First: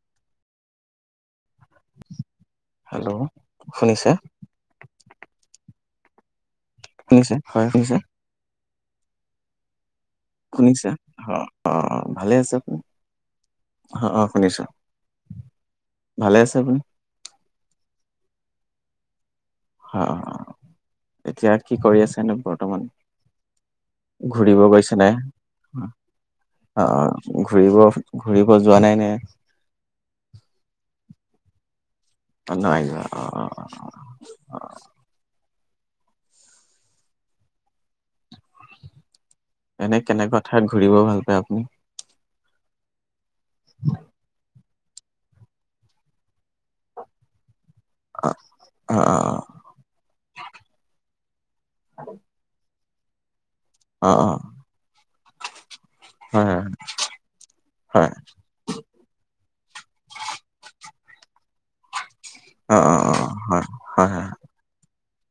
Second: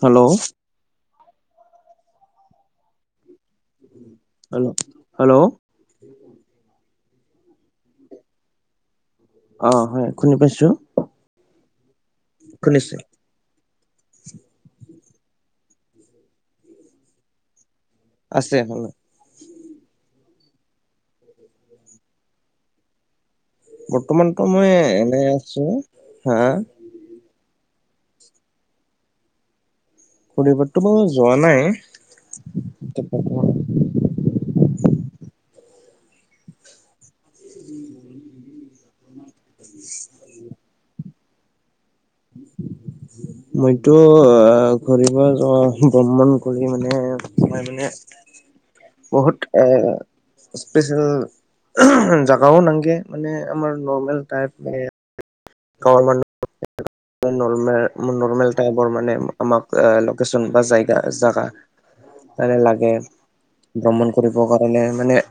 Hello hello শুনিছে? Hello hello কি ৰকম [unintelligible] শুনিছে হয় শুনিছে অ হয় শুনি পাইছো। শুনিছে অ অ ভালে আছে আপুনি শুনিছো হ অ শুনিছোঁ ভালে আছে আপুনি আছে হলো হ এতিয়া কি কৰি আছে নো বৰ্তমান? বৰ্তমানতো ঘূৰিব মই গৈছে নে এনেই আছো হা। অ ঘূৰিব ঘূৰিব যোৱা নাই নে? ঘুৰিবটো মই যোৱা নাই নাই যোৱা অ অ এনে কেনেকুৱা ঠাইত ঘূৰিব ভাল পায় আপুনি? মইতো ঘুৰিব যোৱা ভ্ৰমণ কৰি মানে মই মানে অ অ বহুত এই স্পেচিয়েল জগাও নাংগে মানে আমাৰ অ অ নৰ্মেল অ টাইপ মানে হয় গভৰ্মেণ্ট হয় হয় ন নৰ্মেল [unintelligible] টাইপৰ মানে আমাক লোকেশ্যন বা জেইগা জাগা মানে অ অ লাগে অ ভ্ৰমণ কৰিব কাৰণে মানে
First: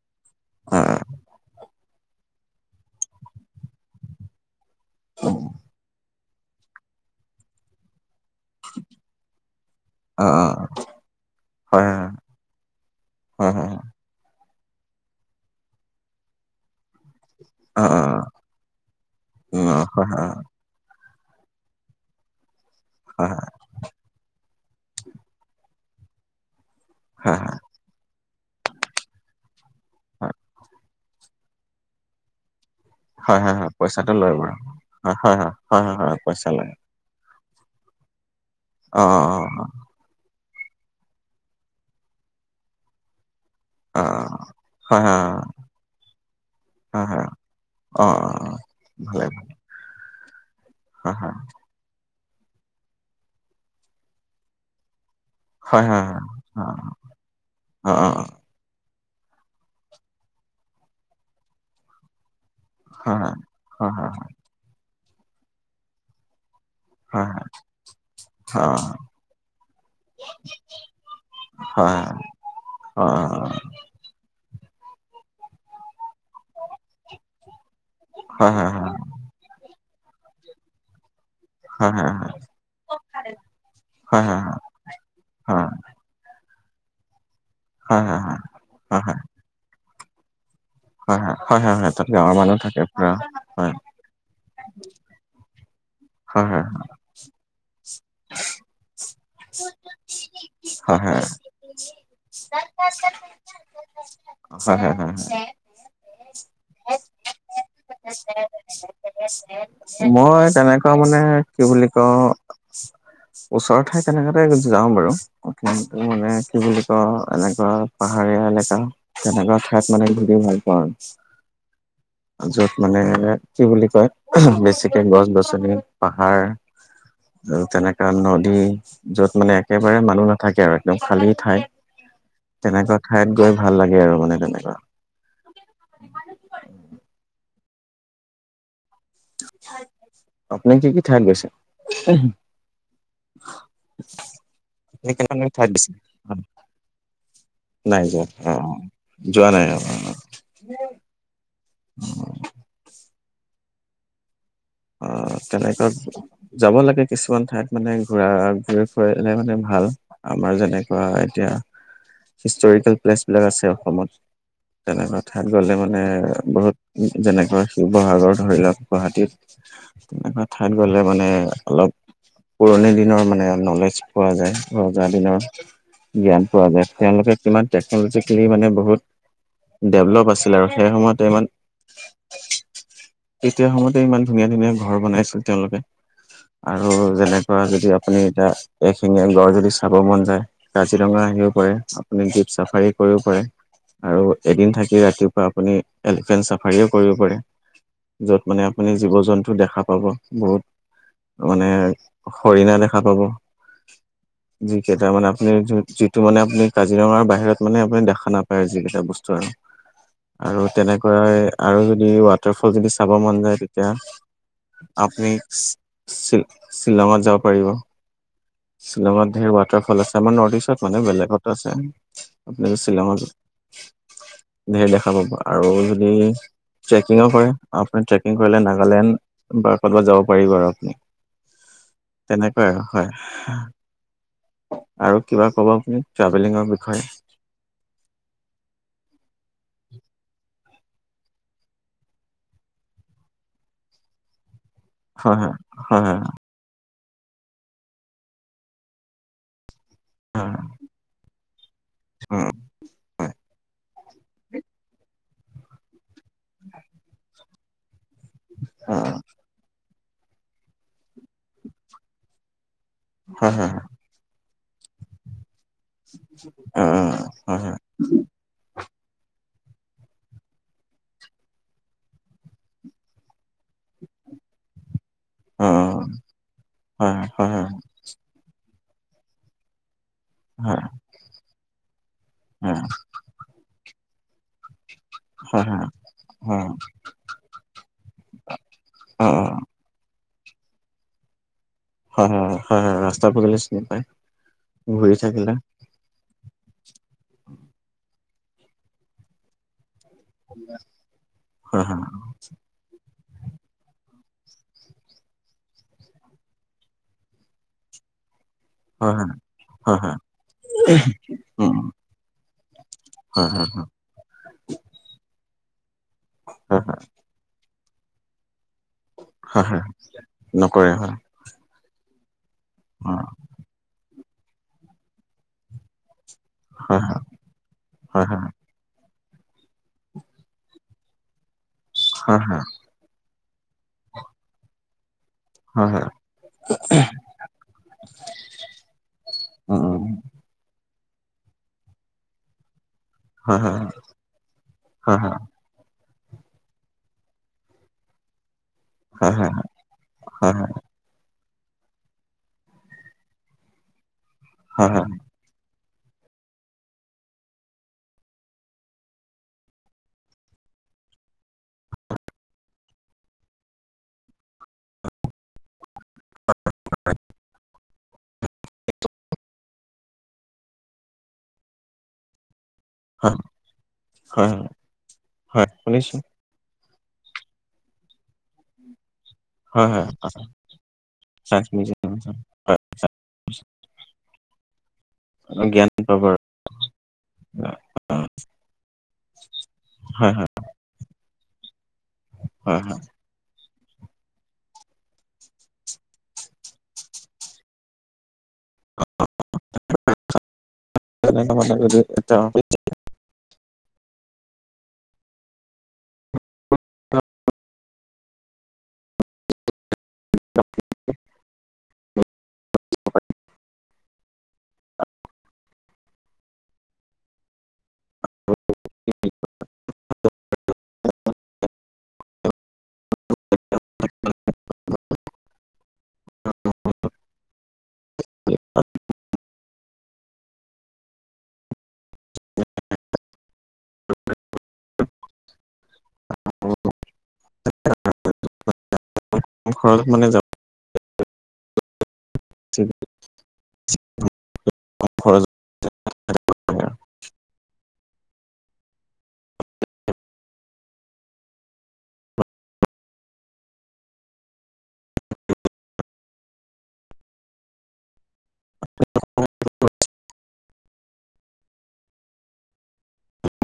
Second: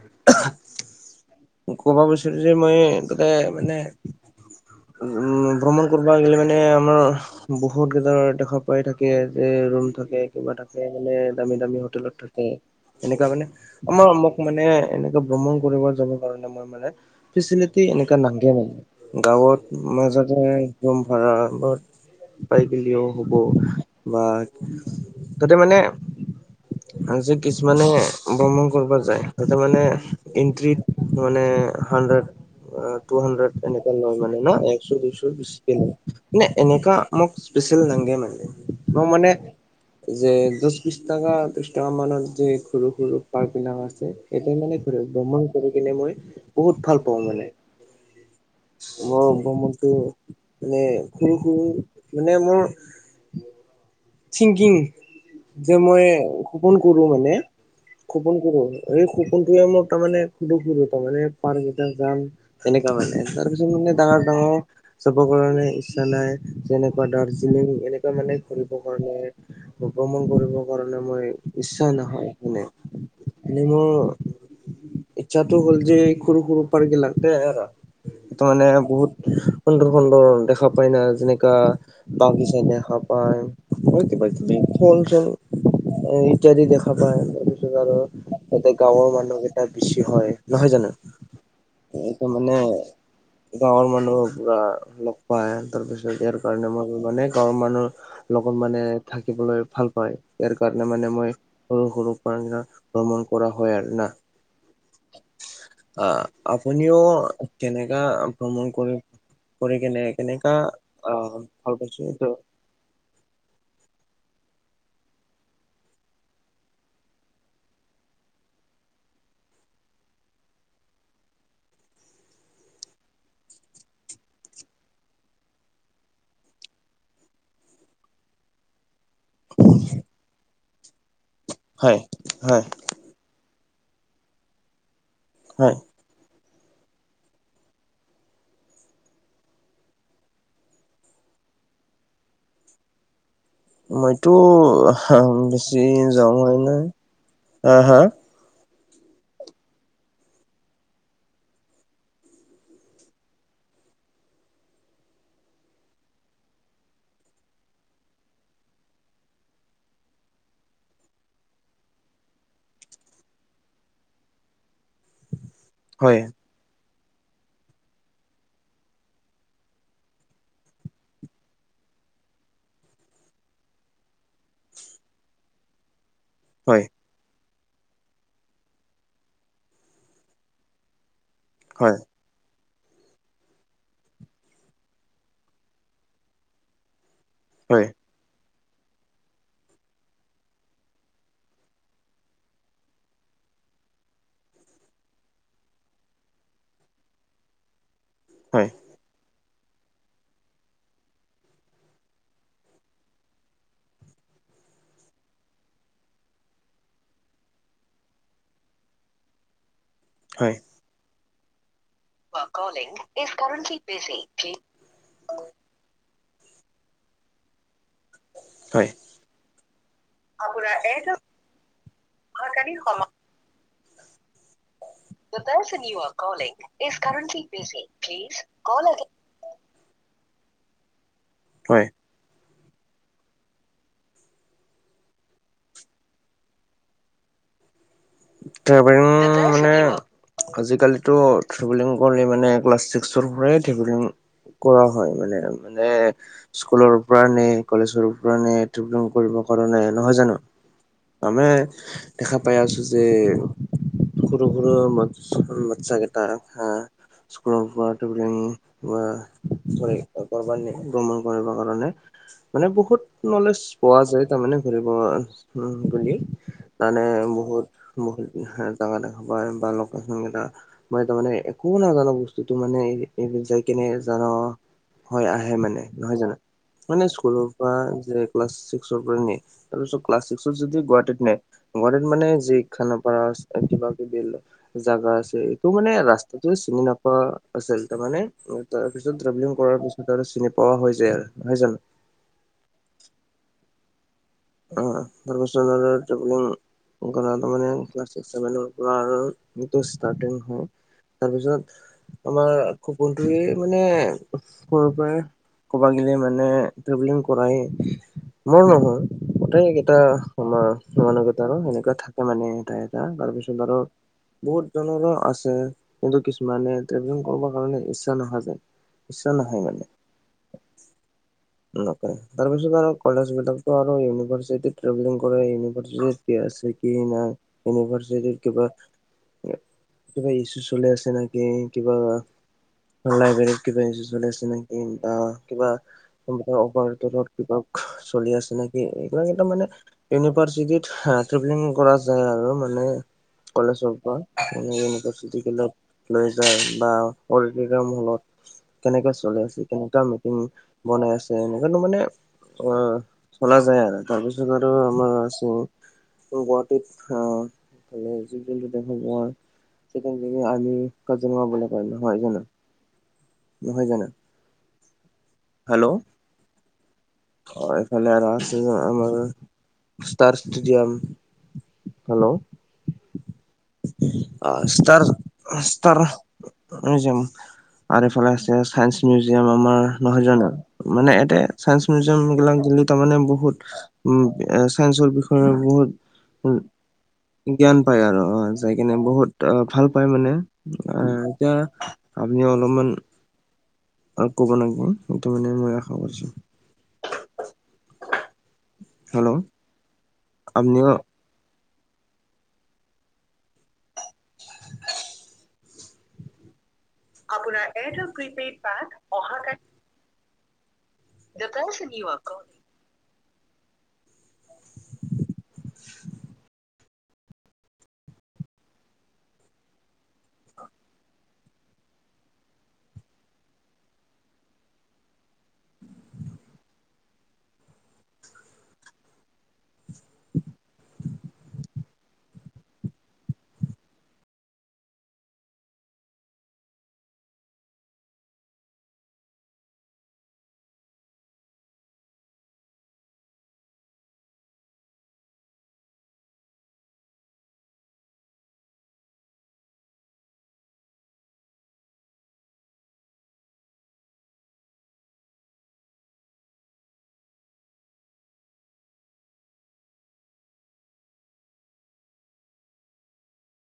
উম কব বিচাৰো যে মই তাতে মানে উ ভ্ৰমণ কৰো গলে মানে আমাৰ বহুত গেজৰ দেখা পাই থাকে যে ৰুম থাকে অ কিবা থাকে মানে দামী দামী হয় হয় হোটেলত থাকে এনেকা মানে হয় হয় হয় আমাৰ অমোক মানে এনেকে ভ্ৰমণ কৰিব যাব। মানে অ ফেচিলিটী অ এনে নাংগে মানে গাঁৱত হয় হয় মাজতে ৰুম ভাড়া বহুত পাই গেলিও হয় হ'ব। বা তাতে মানে আজি হয় হয় হয় কিছুমানে ভ্ৰমণ কৰিব যায় তাতে মানে এণ্ট্ৰিত মানে হানড্ৰেড হয় টুহাড্ৰেড হয় হয় এনে পইচাটো লয় মানে ন বাৰু একশ হয় দুইশ হয় বেছিকে হয় লয় হয় হয় হয় পইচা মানছ লয় এনেকা মোক স্পেচিয়েল নাংগে মানে অ মই মানে যে দশ বিশছ টকা ত্ৰিশ টকা মানত যে সৰু সৰু পাৰ্ক বিলাকত অ অ যে সেইটো মানে হয় ঘূৰে হয় ভ্ৰমণ কৰি কিনে মই বহুত ভাল হয় পাওঁ হয় মানে। অ অ ভালে মই ভ্ৰমণটো মানে হয় সৰু সৰু মানে মোৰ থিংকিং যে হয় হয় হয় মই হয় সপোন কৰো মানে অ অ খোপন কৰোঁ মানে এই সপোনটোয়ে মোক তাৰমানে সুধো খুধো তাৰমানে পাৰ্ক কেতিয়া যাম তেনেকা হয় মানে, হয় তাৰপিছত হয় মানে ডাঙৰ ডাঙৰ চাবৰ কাৰণে ইচ্ছা নাই। যেনেকুৱা হয় হয় দাৰ্জিলিং এনেকুৱা মানে ঘূৰি ব কাৰণে ভ্ৰমণ কৰিবৰ কাৰণে মই হয় ইচ্ছা হয় নহয়। মানে অ মানে মোৰ ইচ্ছাটো হ'ল যে সৰু সৰু পাৰ্কবিলকতে আৰ। সেটো হয় মানে হয় বহুত সুন্দৰ সুন্দৰ দেখা পায় না যেনে কা হয় হয় হয় হয় হয় হয় হয় হয় হয় হয় হয় বাগিচা দেখা পায়। কইটা বাজিলে ফোন চোন ইত্যাদি দেখা পায় হয় [unintelligible] তাতে গাঁৱৰ মানুহ এটা বেছি হয় নহয় জানো। হয়, হয় হয় হয় হয় তাত গাৱৰ মানুহ থাকে পুৰা হয়। মানুহৰ পুৰা লগ পাই তাৰ পিছত ইয়াৰ হয় হয় কাৰণে মই ভাবো মানে গাঁৱৰ মানুহ। লগত মানে থাকিবলৈ ভাল পায় ইয়াৰ কাৰণে হয় মানে হয় মই, সৰু সৰু পাৰ্ক গিলা [unintelligible] ভ্ৰমণ কৰা হয় আৰু না। হা হা হা। আ আপুনিও। কেনেকা ভ্ৰমণ কৰি কৰি কেনে মই কেনেকা তেনেকুৱা মানে আহ কি ভাল বুলি পাইছো কওঁ। এইটো ওচৰৰ ঠাই তেনেকাতে যাওঁ বাৰু। প্ৰটো মানে কি বুলি ক, এনেকুৱা পাহাৰীয়া এলেকা। তেনেকুৱা ঠাইত মানে ধুৰি ভাল পাওঁ। য'ত মানে কি বুলি কয়, বেছিকে গছ গছনি, পাহাৰ। আৰু তেনেকা নদী। য'ত মানে একেবাৰে মানুহ নাথাকে আৰু একদম খালী ঠাই হয় হয় তেনেকুৱা। ঠাইত গৈ ভাল লাগে আৰু মানে তেনেকুৱা। হয়। আপনি কি কি থাইত গৈছে? মইতো আপুনি কেনেকুৱা ঠাইত বেছি গৈছে যাওঁ হয় নাই, হা-হা? নাই যোৱা অ' যোৱা নাই অ। অ অ তেনেকৈ যাব লাগে কিছুমান ঠাইত মানে ঘূৰা ঘূৰি ফুৰালে মানে ভাল। আমাৰ যেনেকুৱা এতিয়া হিষ্টৰিকেল প্লেচ বিলাক আছে অসমত তেনেকুৱা ঠাইত গ'লে মানে হয় বহুত যেনেকা শিৱসাগৰ ধৰি লওক গুৱাহাটীত তেনেকুৱা ঠাইত গ'লে মানে অলপ পুৰণি দিনৰ মানে নলেজ পোৱা যায়, ৰজা দিনৰ জ্ঞান পোৱা হয়, যায়। তেওঁলোকে কিমান টেকনলজিকেলি মানে বহুত ডেভলপ আছিলে আৰু সেই সময়তে ইমান হয়। এতিয়া সময়তে ইমান ধুনীয়া-ধুনীয়া ঘৰ বনাইছিল তেওঁলোকে আৰু যেনেকুৱা হয়, যদি আপুনি এতিয়া এ শিঙীয়া গড় যদি চাব মন যায়। কাজিৰঙা আহিও পাৰে, আপুনি জীপ চাফাৰী কৰিবও পাৰে, আৰু এদিন থাকি ৰাতিপুৱা আপুনি এলিফেণ্ট চাফাৰীও কৰিব পাৰে। য'ত মানে হয়, আপুনি জীৱ-জন্তু দেখা পাব, বহুত মানে হৰিণা দেখা পাব। [unintelligible] যি কেইটা মানে আপুনি যিটো মানে আপুনি কাজিৰঙাৰ বাহিৰত মানে আপুনি দেখা নাপায় যি কেইটা বস্তু আৰু। হয়। আৰু তেনেকুৱাই আৰু যদি ৱাটাৰ ফল কলিং যদি চাব ইজ মন যায় কাৰেণ্টলি তেতিয়া বিজি। আপুনি চি চিলং যাব পাৰিব। হয়। শ্বিলঙত ধেৰ ৱাটাৰফল আছে, আমাৰ নৰ্থ আপোনাৰ ইষ্টত মানে এটা বেলেগতো আছে। আপুনি সহকাৰী সম [unintelligible] ধেৰ দেখা পাব, আৰু যদি ট্ৰেকিং কৰে আপুনি ট্ৰেকিং কৰিলে নাগালেণ্ড, বা কৰ'বাত যাব পাৰিব আৰু আপুনি। হয়। তেনেকুৱাই আৰু হয়। আৰু কিবা ক'ব আপুনি ট্ৰেভেলিঙৰ বিষয়ে? ট্ৰেভেলিং মানে আজিকালিতো ট্ৰেভেলিং কৰিলে মানে ক্লাছ ছিক্সৰ পৰাই ট্ৰেভেলিং কৰা হয় মানে, মানে হয় হয় স্কুলৰ পৰা নে, কলেজৰ পৰা নে, ট্ৰেভেলিং কৰিবৰ কাৰণে? নহয় জানো, আমে দেখা হয় পাই আছো যে সৰু-সৰু মাতছ বাচ্ছা কেইটা হাহ, [unintelligible] গপ ধব্লীয়ঙী বা হয় বৰ আগৰবাৰী ব্ৰহ্ম। কৰিব কাৰণে। মানে বহুত নলেজ হয় পোৱা যায় তাৰানে ঘৰি [unintelligible] ত হয় তানে হয় বহুত হয় বহুত জোগা দেখা পায় বা ল কেইটা। মই তাৰ মানে একো নাজানো, বস্তুতটো মানে য কেনে জান হয় আহে মানে নহয় জানো? মানে হয় হয় হয় হয় স্কুলৰ পৰা যে ক্লা চিক্সৰ পৰা নি তাৰপিছত ক্লাছস যদি গুৱাহাটীত নাই গুৱাহাটীত মানে য হয় খানাপাৰা কিবা কিবি। জোগা আছে হয় হয় অ এইটো মানে ৰাস্তাটো চিনি নোপোৱা আছিল তাৰমানে। তাৰ পিছত তেভেলিং কৰাৰ পিছত আৰু চিনি পোৱা হৈ যায় আৰু নহয় জানো। হয় হয় হয় হয় হয় ৰাস্তা পদুলি চিনি পায়। ঘূৰি থাকিলে তাৰপিছত আৰু ট্ৰেভেলিং কৰা মানে ক্লাছ ছিক্স-চেভেনৰ পৰা আৰু যিটো ষ্টাৰ্টিং হয়, হয় হয় তাৰপিছত আমাৰ সপোনটোৱে মানে সৰুৰ পৰাই কবা গিলে মানে, ট্ৰেভেলিং কৰাই মোৰ নহল। [unintelligible] হয় গটেইকেইটাৰ হয় মানুহকেইটা আৰু সেনেকা থাকে মানে এটা এটা হয় তাৰপিছত হয় আৰু হয় বহুত জনৰ আছে কিন্তু কিছুমানে হয় ট্ৰেভেলিং কৰিব কাৰণে ইচ্ছা নাখ যায়। ইচ্ছা নাহে হয় মানে হয় নকৰে হয়। নকৰে তাৰপিছত আৰু অ কলেজ বিলাকো আৰু ইউনিভাৰ্চিটিত ট্ৰেভেলিং কৰে ইউনিভাৰ্চিটিত। কি আছে কি হয় হয় নাই হয় ইউনিভাৰ্চিটিৰ হয় কিবা। কিবা ইছু চলি আছে নেকি কিবা। হয় হয় লাইব্ৰেৰত কিবা ইুচালাই আছে নেকি বা কিবা হয় হয় অপাৰেটেৰত। [unintelligible] চলি আছে। যে এইবিলাক এটা মানে উম উম ইউনিভাৰ্চিটি হা ট্ৰেভেলিং কৰা যায় আৰু মানে। হয় হয় কলেজৰ পৰা [unintelligible] হয় হয় ইউনিভাৰ্চিটি। [unintelligible] লৈ যায় বা [unintelligible] হলত। কেনেকাে হয় চলি হয় আছে কেনেকা মেটিং হয় বনাই আছে এনেৱা মানে অ। খোলা যায় আৰু তাৰপিছত আৰু হয় হয় হয় আমাৰ আ ত গুৱাহাটীত জীৱ জন্তটো দেখা পোৱাৰ। থিকে আমি [unintelligible] নহয় জানো। হেল্ল', [unintelligible] অ এইফালে আৰু আছে আমাৰ ষ্টাৰ ষ্টেডিয়াম। হেল্ল', হয় আহ ইষ্টাৰ হয় ইষ্টাৰ, শুনিছো যে আৰু এইফালে আছে চাই মিয়োজীয়াম আমাৰ হয় হয় নহয় জানো মানে ইয়াতে চাইন্স চাঞ্চ মিউজিয়াম যোনবিলাক হয় যোনে তাৰমানে বহোত উম চাঞ্চৰ বিষয়ে বহুত। জ্ঞান পাব উ আৰু জ্ঞান পাই আৰু আহ যাই কিনে বহুত আহ ভাল পায় মানে। হয় হয় আহ এতিয়া আপনি হয় অলপমান। হয় আৰু ক'ব লাগিব সেইটো মানে মই আশা কৰিছো। হেল্ল', আপুনিও [unintelligible] [unintelligible] আপোনাৰ এয়াৰটেল প্ৰিপেইড পেক অহা কালি [unintelligible] দা পাৰ্চন ইউ আৰ কলিংগ [inaudible] [inaudible] [unintelligible] [unintelligible] ঘৰত মানে যাব [unintelligible] [unintelligible] খৰচ